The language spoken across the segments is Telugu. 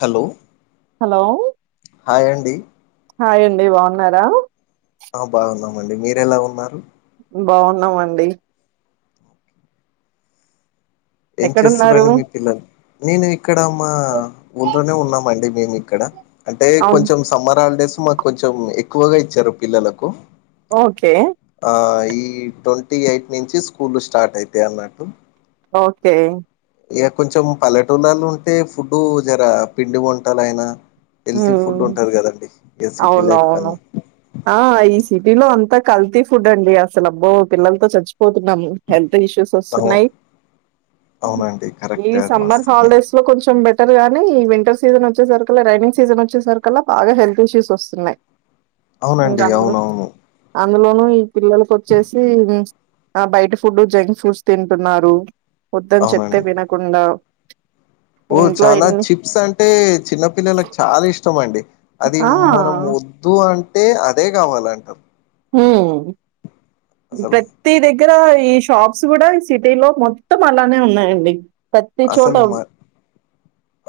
హలో హలో హాయ్ అండి హాయండి బాగున్నారా ఆ బాగున్నామండి మీరెలా ఉన్నారు బాగున్నామండి ఏం ఎక్కడున్నారు చేస్తున్నారండి మీ పిల్లలు నేను ఇక్కడ మా ఊర్లోనే ఉన్నామండి మేము ఇక్కడ అంటే అవును కొంచెం సమ్మర్ హాలిడేస్ మా కొంచెం ఎక్కువగా ఇచ్చారు పిల్లలకు ఓకే ఆ ఈ ట్వంటీ ఎయిట్ నిం చి స్కూల్ స్టార్ట్ అయితే అన్నట్టు ఓకే ఇగ కొంచెం పల్లెటూళ్ళల ఉంటే ఫుడ్ జరా పిండి వంటలు ఆయినా ఊ సిటీ లైఫ్ అవునవును కన్నా ఆ ఈ సిటీలో అంతక్ కల్తీ ఫుడ్ అండి అసలు అబ్బో పిల్లలతో చచ్చిపోతున్నాము హెల్త్ ఇష్యూస్ అవు వస్తున్నాయి అవునండి ఈ కరెక్టే సమ్మర్ వాస్తవమే హాలిడేస్ లో కొంచెం బె ఇంటర్ గాని ఈ వింటర్ సీజన్ వచ్చేసరికిలా రైనింగ్ సీజన్ వచ్చేసరికలా బాగా హెల్త్ ఇష్యూస్ వస్తున్నాయి అవునండి అవునవును అందులోను ఈ పిల్లలకొచ్చేసి ఆ బయట ఫుడ్డు జంక్ ఫుడ్స్ తింటున్నారు వద్దని చెప్తే అవునండి వినకుండా ఓ ఇంట్లో చాలా ఎన్ని చిప్స్ అంటే చిన్నపిల్లలకు చాలా ఇష్టం అండి అది ఆ! మనం ఒద్దు అంటే అదే కావాలంటరు. ఊ అసలు ప్రతి దగ్ దగ్గర ఈ షాప్స్ కూడా ఈ సిటీ లో మొత్తం అలానే ఉన్నాయండి. ప్రతి చోట అసలు మ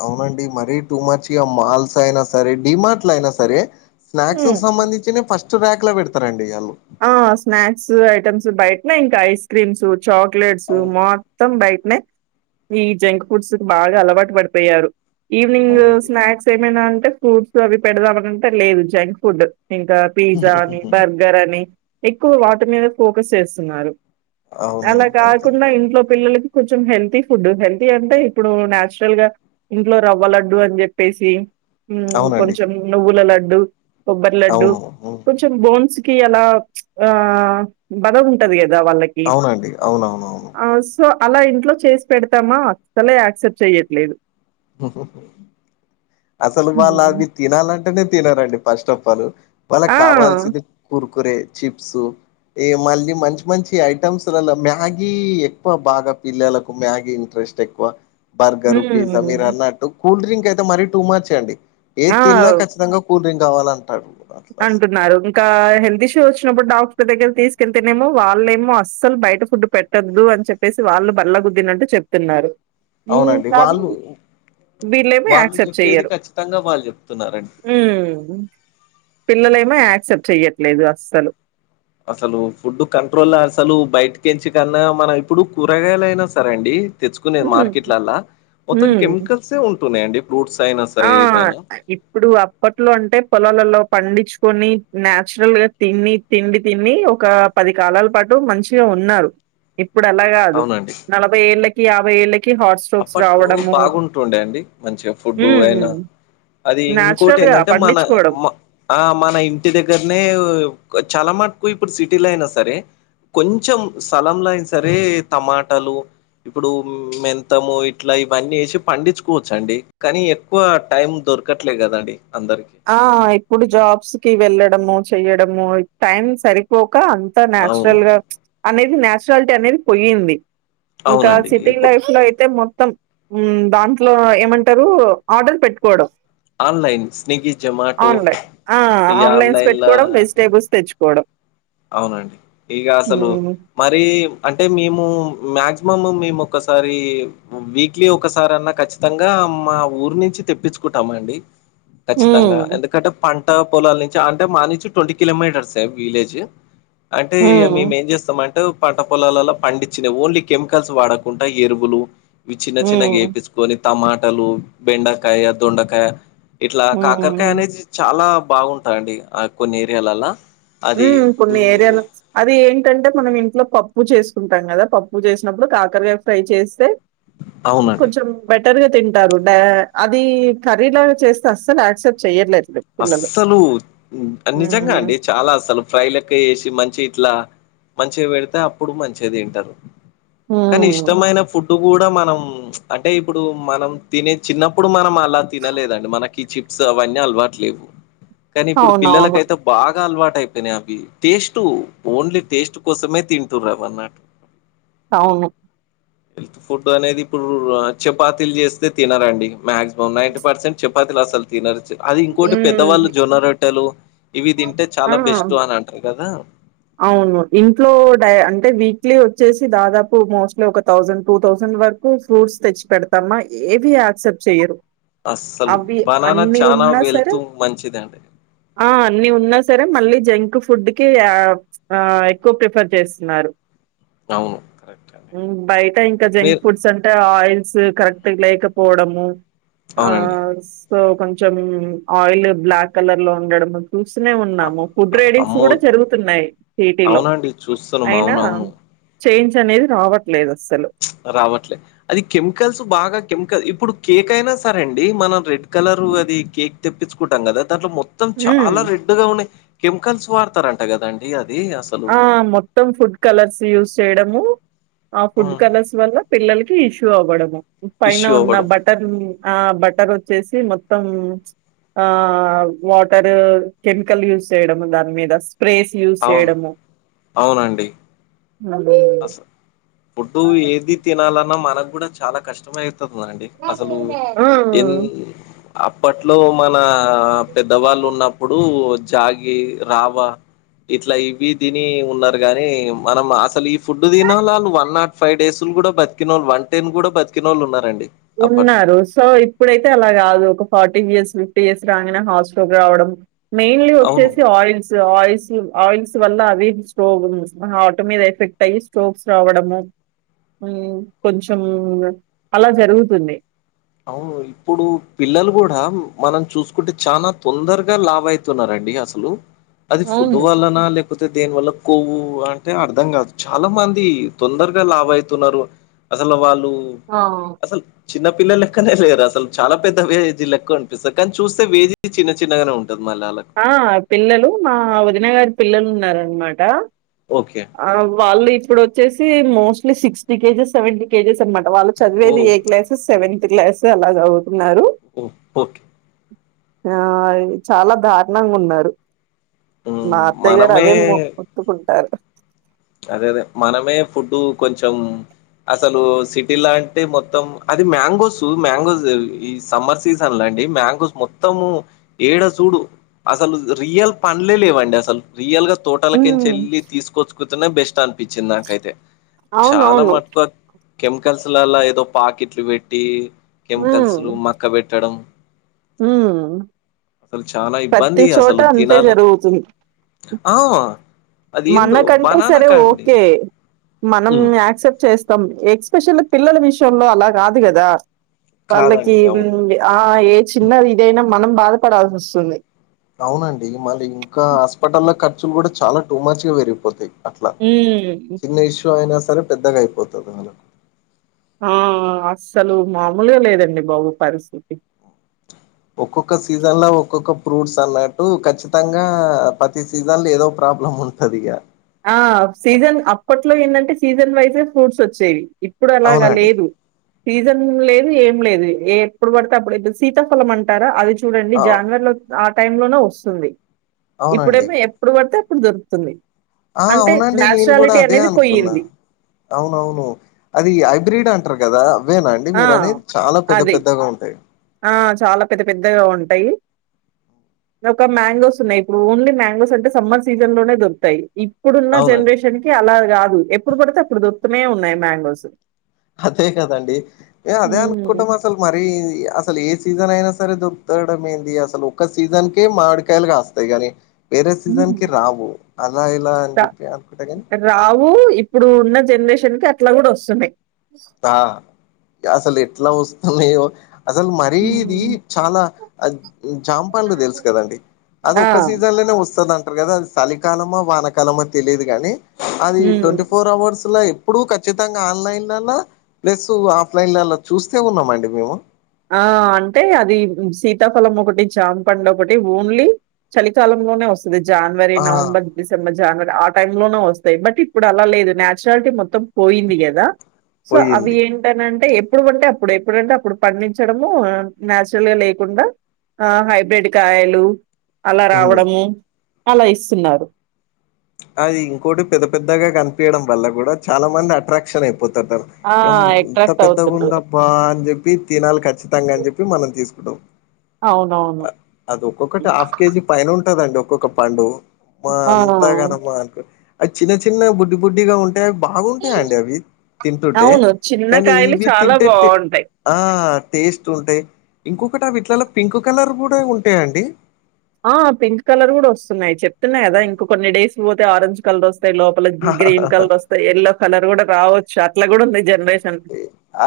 అవునండి మరీ టూ మచ్ ఇగ మాల్స్ అయినా సరే డిమార్ట్ అయినా సరే స్నాక్స్ కు హ్మ్. సంబంధించినయ్ ఫస్ట్ ట్ ర్యాక్ ల పెడతరండి వాళ్ళు బయట్నె ఇంక ఐస్ క్రీమ్స్ చాక్లెట్స్ అవును మొత్తం బయట్ నె ఈ జంక్ ఫుడ్స్ బాగా అలవాటు పడిపోయారు. ఈవినింగ్ అవునండి స్నాక్స్ ఏమైనా అంటే ఫ్రూట్స్ అవి పెడదామని అని అంటే లేదు జంక్ ఫుడ్డు. ఇంకా పిజ్జా అని బర్గర్ అని ఎక్కువ వాటి మీద ఫోకస్ చేస్తున్నారు. అల అవునండి అది కరెక్ట్ కాకుండా ఇంట్లో పిల్లలకి కొంచెం హెల్తీ ఫుడ్ హెల్తీ అంటె ఇప్పుడు నాచురల్ గా ఇంట్లో రవ్వ లడ్డు అని చెప్పేసి అవునండి కొంచెం నువ్వుల లడ్డు, కొబ్బరి లడ్డు, అవును హ్మ్. కొంచెం బోన్స్ కి అలా ఆ బద ఉంటది కద బాదం లకి అవునండి ఆ అవునవునవును సో [inaudible] అల ఇంట్లో చేసి పెడతామా అసలే యాక్సెప్ట్ చెయట్లేదు ఓహో అసలు వాళ్ళ హ్మ్. అది తినాలని అంటనె తినరండి ఫస్ట్ ఆఫ్ ఆల్ వాళ్ళకి ఆ! కావాల్సింది కూర్కురే చిప్సు ఇగ మళ్ళీ మంచి మంచి ఐటమ్స్ లల్ల మ్యాగీ ఎక్కువ బాగ పిల్లలకు మ్యాగీ ఇంట్రె ఇంట్రెస్ట్ ఎక్కువ బర్గరు, పిజ్జా మీరు హ్మ్. అన్నట్టు కూల్ డ్రింక్ అయితే మరీ టూ మచ్ అండి ఏది ఆ! తిన్నా ఖచ్చితంగా కూల్ డ్రింక్ కావాల అంటరు అంటున్నారు ఇంకా హెల్త్ ఇష్యూ అచ్చినప్పుడు డాక్ ర్ దగ్గర తీసుకెళ్తేనేమో వాళ్ళేమో అస్సలు బయట ఫుడ్ పెట్టద్దు అని చెప్పేసి వాళ్ళు బల్ల గుద్దిన్నట్టు చెప్ చెప్తున్నారు అవునండి వాళ్ళు వీళ్లేమో వాళ్ళు యాక్సెప్ట్ చెప్పేది చెయ్యరు ఖచ్చితంగా వాళ్ళు చెప్తున్నారండి ఉమ్ పిల్లలేమో యాక్సెప్ట్ చెయ్యట్లేదు అస్సలు అసలు ఫుడ్ కంట్రోల్ అసలు బయటక ఎంచికన్నా మనం ఇప్పుడు కూరగాయలయినా సరెండి తెచ్చుకునేది హ్మ్. మార్కెట్లల్ల మొత్తం హ్మ్. కెమికల్సే ఉంటున్నాయండి. ఫ్రూట్స్ అయినా సరే ఆ ఏవైనా ఇప్పుడు అప్పట్లో అంటె పొలాలల్లో పండిచుకొని న్యాచురల్ గా తిని తిండి తిని ఒక పది కాలాల పాటు మంచిగ ఉన్నారు ఇప్పుడు అలా కాదు అవునండి నలభై ఏళ్ళకి యాభై ఏళ్ళకి కి హాట్ స్ట్రోక్స్ అప్పట్లో రావడము బాగుంటుండే అండి మంచిగా ఫుడ్ ఊమ్ అయినా అది ఇంకోటి ఎందంటె మన మ ఆ మన ఇంటి దగ్గరనే కొన్ చాలా మటుకు ఇప్పుడు సిటీలో అయినా సరే కొంచెం స్థలంలో అయిన సరే టమాటలు ఇప్పుడు మెంత్ మొత్తము ఇట్ల ఇవన్నీ వేసి పండించుకోవచ్చ అండి కానీ ఎక్కువ టైం దొరకట్లే కదండి అందరికి ఆ ఇప్పుడు జాబ్స్ కి వెళ్ళడము చెయ్యడము టైం సరిపో క అంత అవును నాచురల్ గా అనేది న్యాచురాలిటీ అనేది పోయింది. ఇంకా అవునండి సిటింగ్ ఇప్పుడు లైఫ్ లో అయితే మొత్ మొత్తం ఉమ్ దాంట్లో ఏమంటరు ఆర్డర్ పెట్టుకోవడం. Online Swiggy Zomato online. ఆ! ఇగ ఆన్‌లైన్స్ ఆన్లైన్ ల పెట్టుకోవడం, వెజిటబుల్స్ తెచ్చుకోవడం. అవునండి ఇక అసలు హ్మ్. మరీ అంటె మేము మ్యాక్ మం మేము ఒక్కసారి వీక్లీ ఒకసారి అన్న కచ్చితంగా మా ఊరు నుంచి తెప్పించు కుంటమండి హ్మ్. ఖచ్చితంగా ఎందుకంటె పంట పొలాల నుంచి అంటె మా నుంచి ట్వంటీ కిలోమీటర్స్ ఎ విలేజ్ అంటే ఇగ హ్మ్. మేము ఏం చేస్తమంటె పంట పొలాలల్ల పండించినయి ఓన్లీ కెమికల్స్ వాడకుండ ఎరువులు ఇవి చిన్న చిన్నగ హ్మ్. ఏపించుకొని టమాటలు బెండకాయ, దొండకాయ ఇట్లా కాకరకాయ హ్మ్. అనేది చాలా బాగుంటదండి ఆ కొన్ని ఏరియాలల్ల అది హ్మ్. కొన్ని హ్మ్ ఏరియాలు అదె ఇగ ఏంటంటే మనం ఇంట్లో పప్పు చేసుకుంటం కద పప్పు చేసినప్పుడు కాకరగాయ ఫ్రై చేస్తే అవునండి. కొంచెం బట్ త్వరగ తింటారు బా అది కర్రీలాగా చేస్తే అస్సలు యాక్సెప్ట్ చెయ్యట్లేదు పిల్లలు. అస్సలు నిజంగా హ్మ్. అండి చాలా అస్సలు ఫ్రై లెక్క చేసి మంచి ఇట్ల మంచిగ పెడితే అప్పుడు మంచిగ తింటరు కానీ హ్మ్. ఇష్టమైన ఫు ప్పుడు కూడా మనం అంటే ఇప్పుడు మనం తినే చిన్నప్పుడు మనం అలా తినలేదండి మన కి చిప్స్ అవన్నీ అలవాటు లేవు కానీ ఇప్పుడు అవునవును. పిల్లలకైతే బాగ అలవాటు టైపోయినాయి అవి టేస్ట్ ఓన్లీ టేస్ట్ కోసమే తింటుర్రు ఆ అవును హెల్త్ ఫుడ్ అనేది ఇప్పుడు చపాతీలు చేస్తే తినరాండి మాక్సిమం నైన్టి పర్సెంట్ చే పతిలు అసలు తినరు చిర కోటి పెద్దవాళ్ళు హ్మ్. జొన్న రొట్టెలు ఇవి తింటే ఆ చాలా బెస్ట్ అని అంటారు కదా అవును ఇంట్లో డయ్ అంటే వి క్లి వచ్చేసి దాదాపు మోస్ట్లీ ఒక థౌసండ్ టూ థౌసండ్ వరకు ఫ్రూట్స్ తెచ్చి పెడుతామా ఏది అక్సప్ చెయ్యరు అస్సలు అవి బనానా అన్ని చానా ఉన్నా సరే వెళ్తూ మంచిదండి ఆ అన్ని ఉన్నా సరే మళ్ళీ జంక్ ఫుడ్ కి అ ఎక్కువ ప్రిఫర్ చేస్తున్నారు అవును కరెక్ట్ అండి మ్ బయట ఇంకా జంక్ మీరు ఫుడ్స్ అంటే ఆయి ల్స్ కరెక్ట్ లేకపోడము అ అవునండి సో కొంచెం ఆయిల్ బ్లాక్ కలర్ లో ఉండడం చూస్తూనే అ- ఉన్నాము ఫుడ్ అ- రేడింగ్స్ అమ్మో కూడా జరుగుతున్నాయి సిటీలో అవునండి చూస్తున్నాం అయినా అవునవును చేంజ్ అనేది రావట్లేదు అ రావట్లేదు అది కెమికల్స్ బాగా కెమికల్ ఇప్పుడు కేక్ అయినా సరే అండి మన రెడ్ కలరు అది కేక్ తెప్పించుకుంటాం కదా దాంట్లో మొత్తం హ్మ్. చాలా రెడ్గా ఉన్నాయి కెమికల్స్ వాడతారంట కదా అండి అది అసలు ఆ మొత్తం ఫుడ్ కలర్స్ యూజ్ చేయడము ఆ ఫుడ్ ఉమ్. కలర్స్ వల్ల పిల్లల కి ఇష్యూ అవ్వడ పైన ఇష్యూ ఉన్న అవ్వడం బటన్ ఆ బట్ టరోచ్చేసి మొత్తం ఆ వాటర్ కెమికల్ యూస్్ చేయడము దాని మీద స్ప్రేస్ యూస్్ అవును చేయడము అవునండి అసలు ఫుడ్డు ఏది తినాలన్నా మనకు కూడా చాలా కష్టమైతు ది అండి అసలు ఆ! ఎన్ అప్పట్లో మన పెద్దవాళ్ళు ఉన్నప్పుడు జాగి రావా ఇట్లా ఇవి తిని ఉన్నారు గాని మనం అసలు ఈ ఫుడ్ తినళ్ళు వాళ్ు వన్ నాట్ ఫైవ్ డేస్ కూడా బతికినోళ్ళు వన్ టైన్ కూడా బతికినోళ్ళు ఉన్నారండి అప్పట్లో ఉన్నారు సో ఇప్పుడైతే అలా కాదు ఒక ఫార్టీ ఇయర్స్ ఫిఫ్టీ ఇయర్స్ రాగానే హార్ట్ స్ట్రాక్ రావడం మెయిన్లీ అవును వచ్చేసి ఆయిల్స్ ఆయిల్స్ ఆయిల్స్ వల్ల అవి స్టో హార్ట్ మీద ఎఫెక్ట్ అయి స్ట్రోక్స్ రావడము మ్ కొంచెం అలా జరుగుతుంది అవును ఇప్పుడు పిల్లలు కూడా మనం చూసుకుంటే చాలా తొందరగా లావైతున్నరం ండి అసలు అది ఫుడ్ అవును. వాళ్ళనా లేకపో తే దేని వల్ల కొవ్వు అంటే అర్థం కాదు చాలా మంది తొందరగా లావైతున్నారు అసలు వాళ్ళు ఆ అసలు చిన్నపిిల్లలే లేక్కనే లేరు అసలు చాలా పెద్ద ఏజ్ లెక్క అనిపిస్తాది కానీ చూస్తే ఏజ్ చిన్న చిన్నగానే ఉం ఆ పిల్లలు మా వదిన గారి పిల్లలు ఉన్నారన్నమాట ఓకే అ వాళ్ళు ఇప్పుడు వచ్చేసి mostly sixty kgs seventy kgs అన్నమాట వాళ్ళు ఓ చదివేది ఏ క్లాస్ సెవెంత్ క్లాస్ అలా చదువుతున్నారు మ్ మ్ ఆ చాలా దారుణంగా ఉన్నారు మా హ్మ్. అత్తయ్య గారు మనమే అదే ముత్తుకుంటారు అదే అదే మనమే ఫుడ్ కొంచం అసలు సిటీ లా అంటే మొత్తం అది మ్యాంగోస్ మ్యాంగోస్ ఈ సమ్మర్ సీజన్ లా మ్యాంగోస్ మొత్తము ఏడ చూడు అసలు రియల పండ్లే లేవండి అసలు రియల్ గా తోటలకంచి ఉమ్ వెళ్లి తీసుకొచ్చు బెస్ట్ అనిపించింది నాకైతే చాలా అవునవును మట్టుకో కెమికల్స్లలా ఏదో పాకెట్లు పెట్టి కెమికల్స్లు మక్క పెట్టడం హ్మ్ అసలు చాలా ఇబ్బంది అసలు తినాల జరుగుతుంది ఆ అది ఏందో మనకంటే సరే బనానాకా అండి ఓకే మనం హ్మ్. యాక్సెప్ట్ చేస్తాం ఎక్స్ప్రెషన్ పిల్లల విషయంలో అలా కాదు కదా వాళ్ళకి కాదండి అవును ఆ ఏ చిన్న ఇదైనా మనం బాధపడాల్సి వస్తుంది అవునండి మళ్ళీ ఇంకా హాస్పిటల్ లో ఖర్చులు కూడా చాలా టూ మచ్ గా పెరిగిపోతాయి అట్లా హ్మ్ చిన్న ఇష్యూ అయినా సరే పెద్దగా అయిపోతది మల్ల ఆ అస్సలు మామూలుగా లేదండి బాబు పరిస్థితి ఒక్కొక్క సీజన్ లో ఒక్కొక్క ఫ్రూట్స్ అన్నట్టు ఖచ్చితంగా ప్రతి సీజన్ లో ఏదో ప్ర ప్రాబ్లం ఉంటది ఇగ ఆ సీజన్ అప్పట్లో ఏంటంటే సీజన్ వైజే ఫ్రూట్స్ వచ్చేవి ఇప్పుడు అలాగా అవునండి లేదు సీజన్ లేదు ఏం లేదు ఏ ఎప్పుడు పడితే అప్పుడే సీతాఫలం అంటారా అది చు చూడండి అవు జనవరిలో ఆ టైమ్ లోనే వస్తుంది. అవునండి ఇప్పుడేమో ఎప్పుడు పడితే ఎప్పుడు దొరుకుతుంది ఆ అంటే అవునండి నేను కూడా నాచురాలిటీ అదే అనేది అనుకున్నా పోయింది. అవునవును అది హైబ్రిడ్ అం అంటరు కదా అవేనా అండి ఆ మీరు అనేది చాలా పెద్ద అది పెద్దగా ఉంటాయి ఆ చాలా పెద్ద పెద్దగా ఉంటాయి ఒక మ్యాంగోస్ ఉన్నాయి. ఇప్పుడు ఓన్లీ మ్యాంగోస్ అంటే సమ్మర్ సీజన్ లోనే దొరుకుతాయి. ఇప్పుడున్న అవునండి జనరేషన్ కి అలా కాదు ఎప్పుడు పడితే అప్పుడు దొరుకుతానే ఉన్నాయి మ్యాంగోస్ అదే కదండి అదే హ్మ్. అనుకుంటాం అసలు మరి అసలు ఏ సీజన్ అయినా సరే దొరకతడం ఏంది అసలు ఒక్క సీజన్కే మామిడికాయలు కాస్తాయి గాని వేరే సీజన్ కి హ్మ్. రావు అలా ఇలా అని చెప్పి అనుకుంటా కాని రావు ఇప్పుడు ఉన్న జనరేషన్ కి అట్లా కూడా వస్తున్నాయి. త అసలు ఎట్లా వస్తున్నాయో అసలు మరీ ఇది హ్మ్. చాలా జామపండ్లు తెలుసు కదండి అది ఆ! ఒక్క సీజన్లనే వస్తదం కదా అది చలికాలమో వానకాలమో తెలియదు కాని అది హ్మ్. ట్వంటీ ఫోర్ అవర్స్ లో ఇప్పుడు ఖచ్చితంగా ఆన్లైన్లలా ప్లస్ ఆఫ్లైన్ లలా చూస్తే ఉన్నాము అండి మేము ఆ అంటే అది సీతాఫలం ఒకటి జామపండు ఒకటి ఓన్లీ చలికాలంలోనే వస్తుంది జనవరి ఆ నవంబర్ డిసెంబర్ జనవరి ఆ టైం లోనే వస్తాయి బట్ ఇప్పుడు అలా లేదు నన్చురాలిటీ మొత్తం పోయింది కదా సో అవి పోయింది ఏంటనంటే ఎప్పుడు అంటే అప్పుడు ఎప్పుడంటే అప్పుడు పండించడము నాచురల్ గా లేకుండా ఆ హైబ్రిడ్ కాయలు అలా ఉమ్ రావడము అలా ఇస్తున్నారు. అది ఇంకోటి పెద్ద పెద్దగా కనిపయడం వల్ల కూడా చాలా మంది అట్రాక్షన్ అయిపో ఆ! ఏం ఇంత అట్రాక్ట్ పెద్దగా అవుతున్నారు. ఉందబ్బా అని చెప్పి తినాలి కచ్చితంగా అని చెప్పి మనం తీసుకుంటం అవునవును. అది ఒక్కొక్కటి హాఫ్ కేజీ పైన ఉంటదండి ఒక్కొక్క పండు [unintelligible] అది చిన్న చిన్న బుడ్డి బుడ్డిగా అవి బాగుంటాయిండి అవి తింటుంటే అవును. చిన్న కానీ కాయలు ఇవి చాలా తింటే బావుంటాయి. ఆ టేస్ట్ ఉంటాయి ఇంకొకటి వీట్లలో పింక్ కలర్ కూడ ఉంటాయండి ఆ పింక్ కలర్ కూడ వస్తున్నాయి చెప్తున్న కదా ఇంక కొన్ని డేస్ పోతే ఆరెంజ్ కలర్ ఒ లోపల గ్రీన్ కలర్ వస్తాయి ఎల్లో కలర్ కూడ రావచ్చు అట్లా కూడ [unintelligible]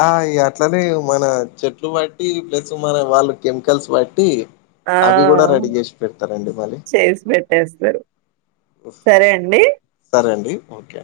ఆ అట్లనే మన చెట్లు [unintelligible] ప్లస్ మన వాళ్ళు కెమికల్స్ బట్టి ఆ! అవి కూడ రెడీ చేసి పెడతారండి మల్లి చేసి పెట్టేస్తారు. సరే అండి. సరే అండి ఓకే